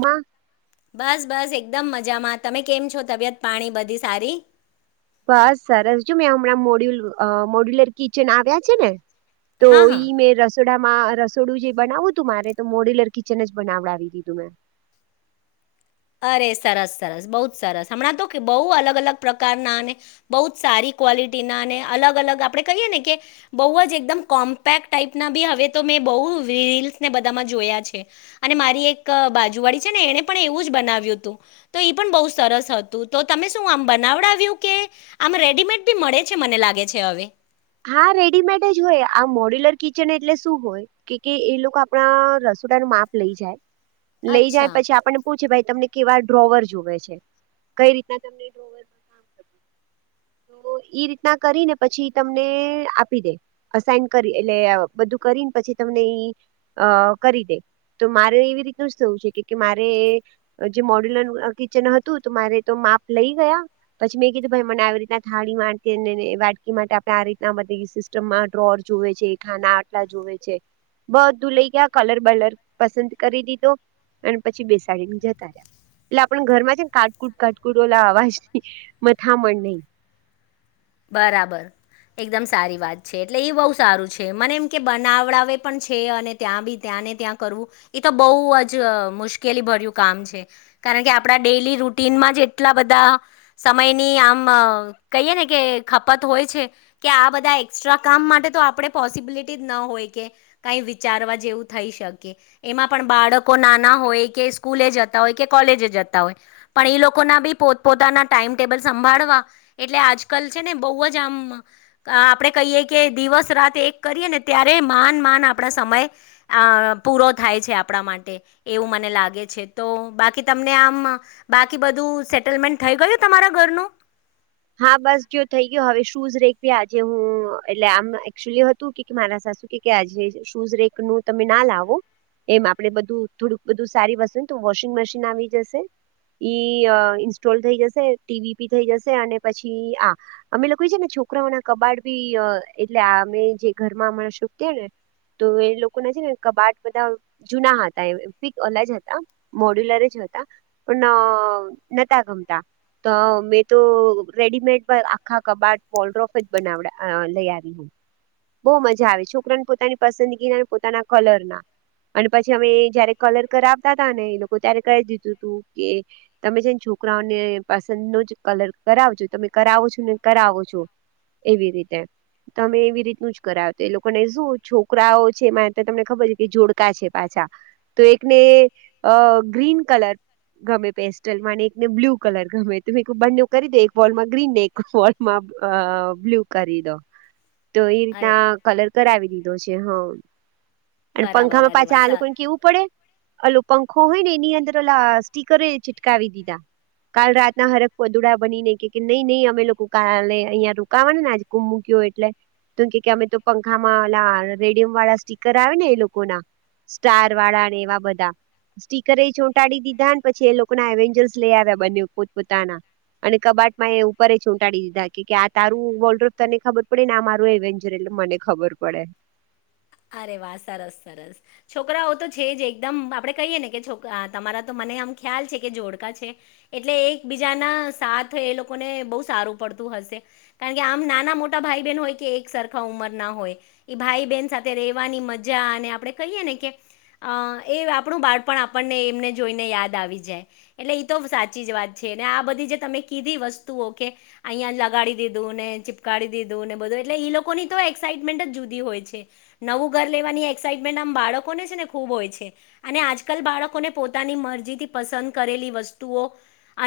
માં બસ બસ એક એકદમ મજામાં તમે કેમ છો તબિયત પાણી બધી સારી બસ સરસ જો મેં હમણાં મોડ્યુલ મોડ્યુલર કિચન આવ્યા છે ને તો હા હા ઈ મે રસ રસોડામાં રસોડું જે બનાવું તું મારે તો મોડ્યુલર કિચન જ બનાવડાવી દી તું મેં [inaudible] અરે સરસ સરસ બહુ જ સરસ હમણાં તો બઉુ અલગ અલગ પ્રકારના અને બહુ જ સારી કવાલીટી ના અને અલગ અલગ આપણે કહી ને કે બવજ એકમ કોમ્પેક્ટ ટાઈપના બી હવે તો બવ રીસને બધામાં જોયા છે અને મારી એક બાજુવાળી છે ને એને પણ એવું બનાવ્યું હતું તો એ પણ બહુ સરસ હતું તો તમે શું આમ બનાવડાવ્યું કે આમ રેડી મળે છે મને લાગે છે હવે હા રેડીમેડ જ હોય આ મોડ્યુલર કિચન એટલે શું હોય કે એ લોકો આપણા ર નું માપ લઈ જાય લઈ જાય અચ્છા પછી આપને પૂછે ભ તમને કેવા ડ્રોવર જોુવે છે કઈ રીતના તમને ડ્રોવર [unintelligible] ઈ રીતના કરી ને પછી તમને આપી દે અસાઇન કરી એટલે બધું કરીને પછી તમને ઈ અ કરી દે તો મારે એવી રીતનું જ થવું છે કે મારે જે મોડ્યુલરનું કિચન હતું તો મારે તો માપ લઈ ગયા પછી મેં કીધું ભાઈ મને આવી રીતે થાળી વાટકી માટે આપડે આ રીતના બધ સિસ્ટમમાં ડોર જોએ છે ખાના આટલા જોવે છે બધું લઈ ગયા કલર બલર પસંદ કરી દીધો અને પછી બેસાડીને જતા રહ્યા એટલે આપ ઘર માં છે ને કાટકુટ કાટકુટ ઓ અવાજ મથામણ નહી બરાબર એકદમ સારી વાત છે એટલે એ બહુ સારું છે મને એમ કે બનાવડાવે પણ છે અને ત્યાં બી ત્યાં અને ત્યાં કરવુ એ તો બ જ મુશ્કેલી ભર્યું કામ છે કારણ કે આપણા ડેલી રૂ ટીનમાં જ એટલા બધા સમયની આમ કહીએ ને કે ખપત હોય છે કે આ બધા એસ્ટ્રા કામ માટે તો આપણે પોસિબિલિટી જ ના હોય કે ક વિચારવા જેવું થઈ શકે એમાં પણ બાળકો નાના હોય કે સ્કૂલે જતા હોય કે કોલેજ જતા હોય પણ એ લોકોના બી પોત પોતાના ટાઈમ ટેબલ સંભાળવા એટલે આજલ ને બ જ આમ આપડે કહીએ કે દિવસ રાત એક કરીએ ને ત્યારે માન માન આપ સમય પૂરો થાય છે આપણા માટે એવું મને લાગે છે તો બાકી તમને આમ બાકી બધું સેટલમેન્ટ થઈ ગયું તમારા ઘરનું હા બસ જો થઈ ગયો હવે શું રે આજે હું એટલે આમ એક્ચ્યુઅલી હતું કે મારા સાથે કે આજે શૂઝ રેક નું તમે ના લાવો એમ આપડે બધું થોડુંક બધું સારી વસ્તુને તો વોશિંગ મશીન આવી જશે ઈ ઇન્સ્ટોલ થઈ જશે ટીવી પી થઈ જશે અને પછી આ અમે લોકો છે ને છોકરાઓ ના કબાડ બી એટલે અમે જે ઘરમાં હણાં ચૂકે ને તો એ લોકો ના છે ને કબાટ બધા જૂના હતા એ પી અલજ હતા મોડ્યુલર જ પણ ન નતા ગમતા તો મેં તો. રેડીમેડ પર આખા કબાટ પોલ્રોફ જ બનાવ લઈ આવી હું બહુ મજા આવે છોકરાને પોતાની પસંદગીના પોતાના કલર ના અને પછી અમે જયારે કલર કરાવતા હતાા ને એ લોકો ત્યારે કહી દીધું તું કે તમે જેમ છો છોકરાઓને પસંદ નો જ કલર કરાવજો તમે કરાવો છો ને કરાવો છો એવી રીતે તમે એવી રીતનું જ કરાવ તો એ લોકોને શું છોકરાઓ છે મારે તમને ખબર છે કે જોડકા છે પાછા અછા તો એકને અ ગ્રીન કલર ગમે પેસ્ટલ ને એકને બ્લુ કલર ગમે ત એક બંને કરી દો વોલમાં ગ્રીન ને એક વોલમાં બ્લુ કરી દો તો એ અરે રીતના કલર કરાવી દીધો છે હ અને બરાબર પંખામાં અરે વા પાછા આ સા લોકોુને કેવું પડે અં હોય ને એની અંદર ઓ સ્ટીકરે છિટકાવી દીધા કાલ રાતના હરખ પડુડા બનીને કે કે નહી નહી અમે લોકો કાલે અહિયાં રોકાવા ને આજ કુંભ મૂક્યો એટલે તોમ કે અમે તો પંખામાં રેડિયમ વાળા સ્ટીકર આવે ને એ લોકો ના સ્ટાર વાળા ને એવા બધા સ્ટીકરે એ ચોંટાડી દીધા પછી એ લોકો ના એવેન્જર્સ લઈ આવ્યા બન્ને પોત પોતાના અને કબાટ મેં એ ઉપર ચૂંટાડી દીધા કે કે આ તારું વોર્ડ્રોબ તને ખબર પડે ને આ માંરું એડવેન્ચર એટલે મને ખબર પડ પડે અરે વાહ સરસ સરસ છોકરાઓ તો છે જ એકદમ આપણે કહીયએ ને કે છોકરા તમારા તો મને મ ખ્યાલ છે કે જોડકા છે એટલે એક બીજા ના સાથ એ લોકોને બહ સારું પડતું હસે કારણ કે આમ નાના મોટા ભાઈ બહેન હોય કે એક સરખા ઉંમર ના હોય એ ભાઈ બહેન સાથે રેવાની મજા અને આપડણે કહીએ ને કે અ એ આપણું બાળપણ આપણને એમને જોઈને યાદ આવી જાય એટલે ઇતો સાચી જ વાત છે ને આ બધી જે તમે કીધી વસ્તુઓ કે અહિયાં લગાડી દીધું ને ચીપકારી દીધુંને બધું એટલે ઇ લોકોની તો એક્સાઈટમેન્ટ જ જુદી હોય છે નવું ઘર લેવાની એક્સાઈટમેન્ટ આમ બાળકોને છે ને ખૂબ હોય છે અને આજકાલ બાળકોને પોતાની મ રજી થી પસંદ કરેલી વસ્તુઓ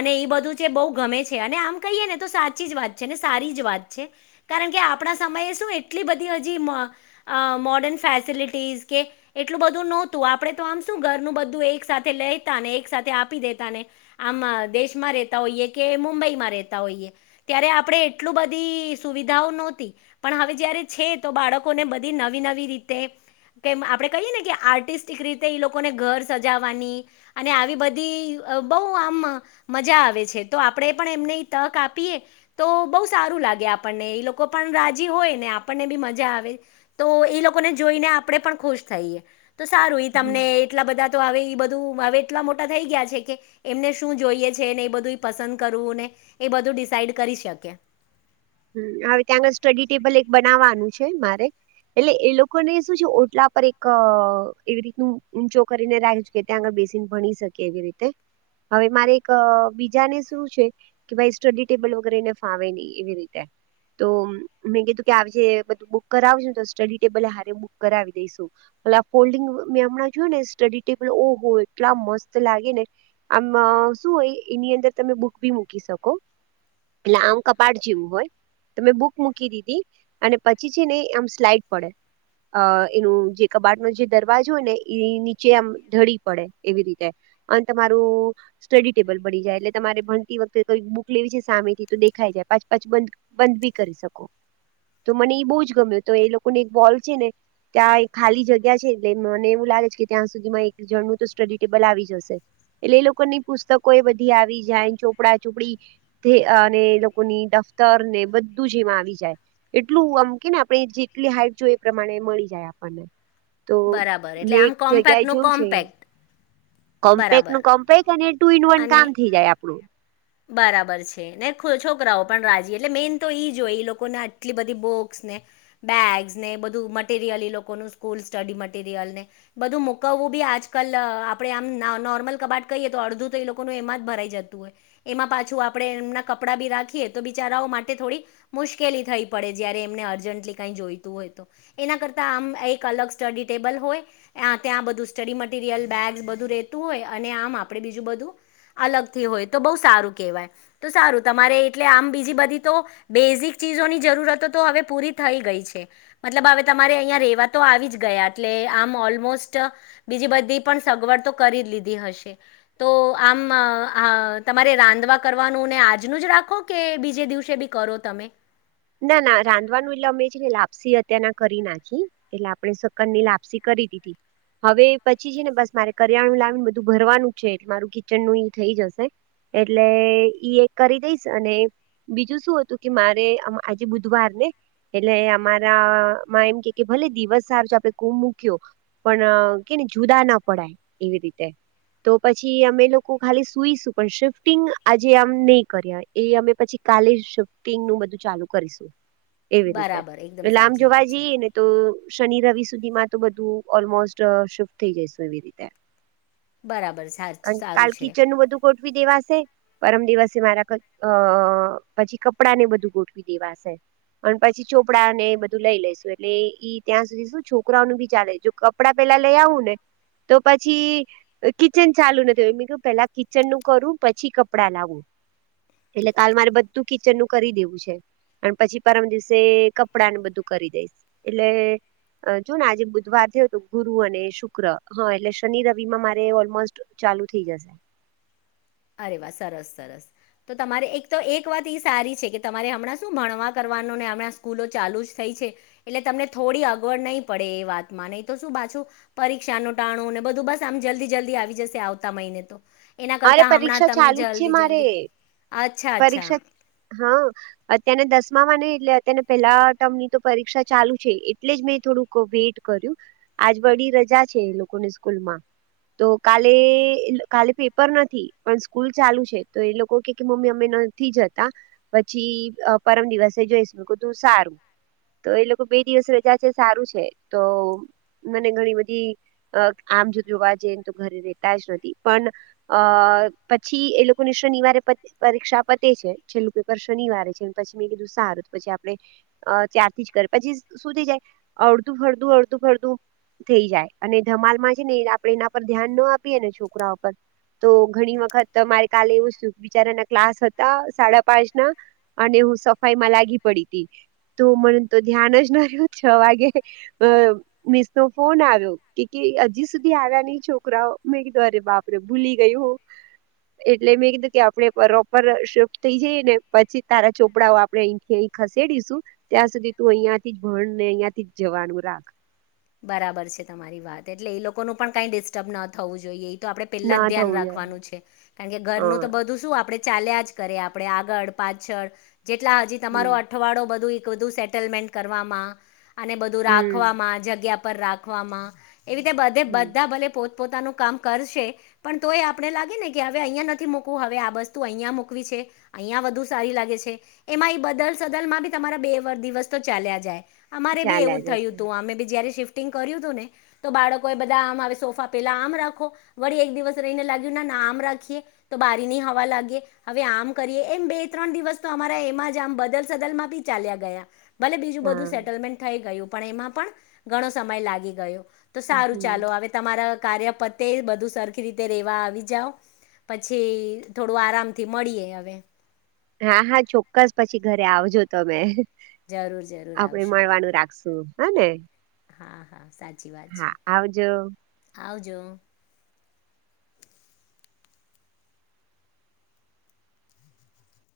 એને એ બધું છે બોઉ ગમે છે અને આમ કહીએ ને તો સાચી વાત છે ને સારી જ વાત છે કારણ કે આપણા સમયે શું એટલી બધી હજી અ મોર્ડર્ન ફેસિલિટીઝ કે એટલું બધું નહોતું આપણે તો આમ શું ઘરનું બધું એક સાથે લે તા ને એક સાથે આપી દેતા ને આમ દેશમાં રહેેતા હોઈએ કે મુંબઈમાં રહેેતા હોઈએ ત્યારે આપણે એટલું બધી સુવિધાઓ નહોતી પણ હવે જયારે છે તો બાળકોને નવી નવી રીતે કે આપડણે કહીએ ને કે આર્ટિસ્ટિક રીતે લોકોને ઘર સજાવાની અને આવી બધી બહ આમ મજા આવે છે તો આપણેે પણ એમને તક આપી તો બહુ સારું લાગે આપણને એ લોકો પણ રાજી હોય ને આપણને બી મજા આવે તો એ લોકોને જોઈને આપણે પણ ખુશ થઈએ તો સારું ઇ તમને એટલા બધા તો આવે બધું હવે એટલા મોટા થઈ ગયા છે કે એમને શું જોઈએ છે એ બધું પસંદ કરવું ને એ બધું ડિસાઈડ કરી શકે હ હવે ત્યાં આગળ સ્ટડી ટેબલ એક બનાવવાનું છે મારે એટલે એ લોકોને શું છે ઓટલા પર એક એવી રીતનું ઊંચો કરીને રાખ છે કે ત્યાં આગળ ભણી શકે એવી રીતે હવે મારે એક બીજાને શું છે કે ભાઈ સ્ટડી ટેબલ વગર એને ફાવે નહી એવી રીતે ક્યા [unintelligible] તો મેં કીધું કે આ જે બધું બુક કરાવ છે ને તો સ્ટડી ટેબલે હ બુક કરાવી દઈશું ફોલ્ડંગ મેં હમણાં જોયું ને સ્ટડી ટેબલ ઓ હો એટલા મસ્ત લાગે ને આમ શું હોય એની અંદર તમે બુક ભી મૂકી શકો આમ કપાટ જેવું હોય તમેં બુક મૂકી દીધી અને પછી છે ને આમ સ્લાઈડ પડે અ એનું જે કબાટ ન જે દરવાજો હોય ને એ નીચે આમ ઢળી પડે એવી રીતે અને તમારું સ્ટડી ટેબલ ભની જાય એટલે તમારે ભણતી વખતેઈ બુક લેવી છે સામેથી તો દેખાય પાંચ પાંચ બ બંધ બી કરી શકો તો મને એ બહુ જ ગમ્યું તો એ લોકો ને એક બોલ છે ને ત્યાં ખાલી જગ્યા છે એટલે મને એવું લાગે છે કે ત્યાં સુધીમાં એક જણનું તો સ્ટડી ટેબલ આવી જશે એટલે એ લોકોની પુસ્તકો એ બધી આવી જાય ચોપડા ચોપડી અને એ લોકોની તર ને બધું જ એમાં આવી જાય એટલું આમ કે ને આપણે જેટલી હાઈટ જોઈ એ પ્રમાણે મળી જાય આપ બને તો બરાબર એટલે મેં એક આમ જગ્યાએ કોમ્પેક્ટનું જોયું છે અહં કોમ્પેક્ટ કોમ્પેક બરાબર નું કોમ્પેક અને ટુ ઇન વન અને કામ થઈ જાય આપડું બરાબર છે ને છોકરાઓ પણ રાજી એટલે મેન તો ઈ જોય લોકોને આટલી બધી બુક્સ બેગ્સ ને એ બધુ મટેરીઅલ એ લોકોનું સ્કૂલ સ્ટડી મટીરિયલ ને બધું મુકવું બી આજકાલ આપડે આમ નોર્મલ કબાટ કરીએ તો અડધું તો એ લોકોનું એમાં જ ભરાઈ જતું હોય એમાં પાછું આપણે એમના કપડાં બી રાખીએ તો બિચારાઓ માટે થોડી મુશ્કેલી થઈ પડે જ્યારે એમને અર્જન્ટલી કઇ જોઈતું હોય તો એના કરતા આમ એક અલગ સ્ટડી ટેબલ હોય આ ત્યા બધુ સ્ટડી મટેરીઅલ બેગ્સ બધું રે તું હોય અને આમ આપડે બીજું બધું અલગથી હોય તો બોવ સારું કહેવાય તો સારું તમારે એટલે આમ બીજી બધી તો બેઝિક ચીજોની જરૂરતો તો હવે પૂરી થઈ ગઈ છે મતલબ હવે તમારે અહીંયા રેવા તો આવી જ ગયા એટલે આમ ઓલમોસ્ટ બીજી બધી પણ સગવડ તો કરી લીધી હશે તો આમ આ તમારે રાંધવા કરવાનુંને આજનું જ રાખો કે બીજે દિવસે બી કરો તમે ના ના રાંધવાનું એટલે અમે છે ને લાપસી અત્યારના કરી નાખી એટલે આપડે સકન ની લાપસી ક રી તીથી હવે પછી છે ને બસ મારે કરિયાણું લાવીને બધું ભરવાનું છે એટલે મારું કિચનનું થઈ જશે એટલે ઈ એક કરી દઈશ અને બીજું શું હતું કે મારે આમા આજે બુધવાર ને એટલે અમારામાં એમ કે ભલે દિવસ સારજ આપડે કો મૂક્યો પણ કેને જુદા ના પડાય એવી રીતે તો પછી અમે લોકો ખાલી સુઈ શું પણ શિફ્ટિંગ આજે આમ નહી કર્યા એ અમે પછી કાલે શોિંગ નું બધું ચાલુ કરીશું એવી રીતે બરાબર એકદમ એટલે આમ સાચી જોવા વાત છે જઈએ ને તો શનિ રવિ સુધીમાં તો બધું ઓલમોસ્ટ શિફ્ટ થઈ જઈશું એવી રીતે બરાબર સારું છે વી દેવાસે પરમ દિવસે મારા અ પછી કપડા ને બધું ગોઠ દેવા અને પછી ચોપડા ને બધું લઈ લઈસું એટલે ઈ ત્યાં સુધી શું છોકરાઓ ને બી ચાલે જો કપડા પેલા લઈ આવું ને તો પછી કિચન ચાલુ ની થયું મેં કેમ પેલા કિચન નું કરું પછી કપડા લાવું એટલે કાલ મારે બધું કિચન નું કરી દેવું છે અન પછી પરમ દિવસે કપડા ને બધું કરી દઈશ એટલે જો ને આજે બુધવાર થયો તો ગુરુ અને શુક્ર હા એટલે શનિ રવિ માં મારે ઓલમોસ્ટ ચાલુ થઈ જશે અરે વા સરસ સરસ તો તમારે એક તો એક વાત ઈ સારી છે કે તમારે હમણાં શું ભણવા કરવાનું ને હમણાં સ્કૂલો ચાલુ જ થઈ છે એટલે તમને થોડી અગવડ નહીં પડે એ વાતમાં નહી તો શું પાછું પરીક્ષા ન ટાણું ને બ ધુ બસ આમ જલ્દી જલ્દી આવી જશે આવતા મહિને તો અરે તા હમણાં પરીક્ષા તમે ચાલુ જ છે જલ્દી મારે જલ્દી અચ્છા અચ્છા પરીક્ષા હા અત્યાને દસ મ હોય ન એટલે અત્યારની પહેલા ટર્મ ની તો પરીક્ષા ચાલુ છે એટલે જ મેં થોડુંક વેટ કર્યું આજ વડી રજા છે લોકોની સ્કૂલ માં તો કાલે કાલે પેપર નથી પણ સ્કૂલ ચાલુ છે તો એ લોકો કે મમ્મી અમે જતા પછી પરમ દિવસે જોઈ શકો તો સારું તો એ લોકો બે દિવસ રજા છે સારું છે તો મને ઘણી બધી આમ જો જોવા જઈ એને તો ઘરે રેતા જ નથી પણ અ પછી એ લોકોને શનિવારે પતી પરીક્ષા પતે છે છેલ્લું પેપર શનિવારે છે પછી મેં દુસ્સાહાર પછી આપડે ત્યાંથી જ તલ પછી શું થઈ જાય અડધું ફરદું અડધું ફરદું થઈ જાય અને ધમાલ માં છે ને આપે એના પર ધ્યાન ન આપીએ ને છોકરા પર તો ઘણી વખત તમારે કાલ એવું બિચારી ને ક્લાસ હતા સાડા પાંચ ના અને હું સફાઈ માં લાગી પડી તી તો મને તો ધ્યાન જ ના રહ્યું છ વાગે મિસ નો ફોન આવ્યો કે હજી સુધી આ કરા મેં કીધું અરે બાપરે ભૂલી ગયું એટલે મેં કીધું કે આપડે પર પર સીફ્ટ થઈ જઈએ ને પછી તારા ચોપડાઓ આપડે અહીંથી ખસેડીશું ત્યાં સુધી તું અહીંયા યાથી ભણ ને અહિયાંથી જવાનું રાખ બરાબર છે તમારી વાત એટલે એ લોકોનું પણ કઈ ડિસ્ટર્બ ન થવું જોઈએ તો આપડે પેલા જ ના ધ્યાન થવું જોઈએ રાખવાનું છે કારણ કે ઘરનું તો હા બધું શું આપડે ચાલ્યા જ કરે આપડે આગળ પાછળ જેટલા હજી હમ તમારો અઠવાડો બધું બધું સેટલમેન્ટ કરવામાં અને બધું હમ રાખવામાં જગ્યા પર રાખવામાં એવી રીતે બધે હમ બધા ભલે પોતે પોતાનું કામ કરશે પણ તો એ આપણે લાગે ને કે હવે અહીં નથી મૂકવું હવે આ વસ્તુ અહિયાયા મૂકવી છે અહિયાં વધુ સારી લાગે છે એમાં એ બદલ સદલ માં બી તમારા બે વાર દિવસ તો ચાલ્યા જાય અમારે બી ચાલ્યા એવું થયું જશે હતું અમે બી જયારે શફિંગ કર્યું હતું ને તો બાળકો એ બધા આમ આવે સોફા પેલા આમ રાખો વળી એક દિવસ રહીને લાગ્યું નામ રાખીએ તો બારી ની હવા લાગીએ હવે આમ કરીએ એમ બે ત્રણ દિવસ તો અમારા એમાં જ બદલ સદલ માં બી ચાલ્યા ગયા ભલે બીજું હા બધું સેટલમેન્ટ થઈ ગયું પણ એમાં પણ ઘણો સમય લાગી ગયો તો સારું હમ ચાલો અવે તમારા કાર્ય પતે બધું સરખી રીતે રેવા આવી જાવ પછી થોડું આરામથી મળીએ અવે હા હા ચોક્કસ પછી ઘરે આવજો તમે જરૂર જરૂર આપડે આવશું મળવાનું રાખશું હ ને હા હા સાચી વાત છે હા આવજો આવ જો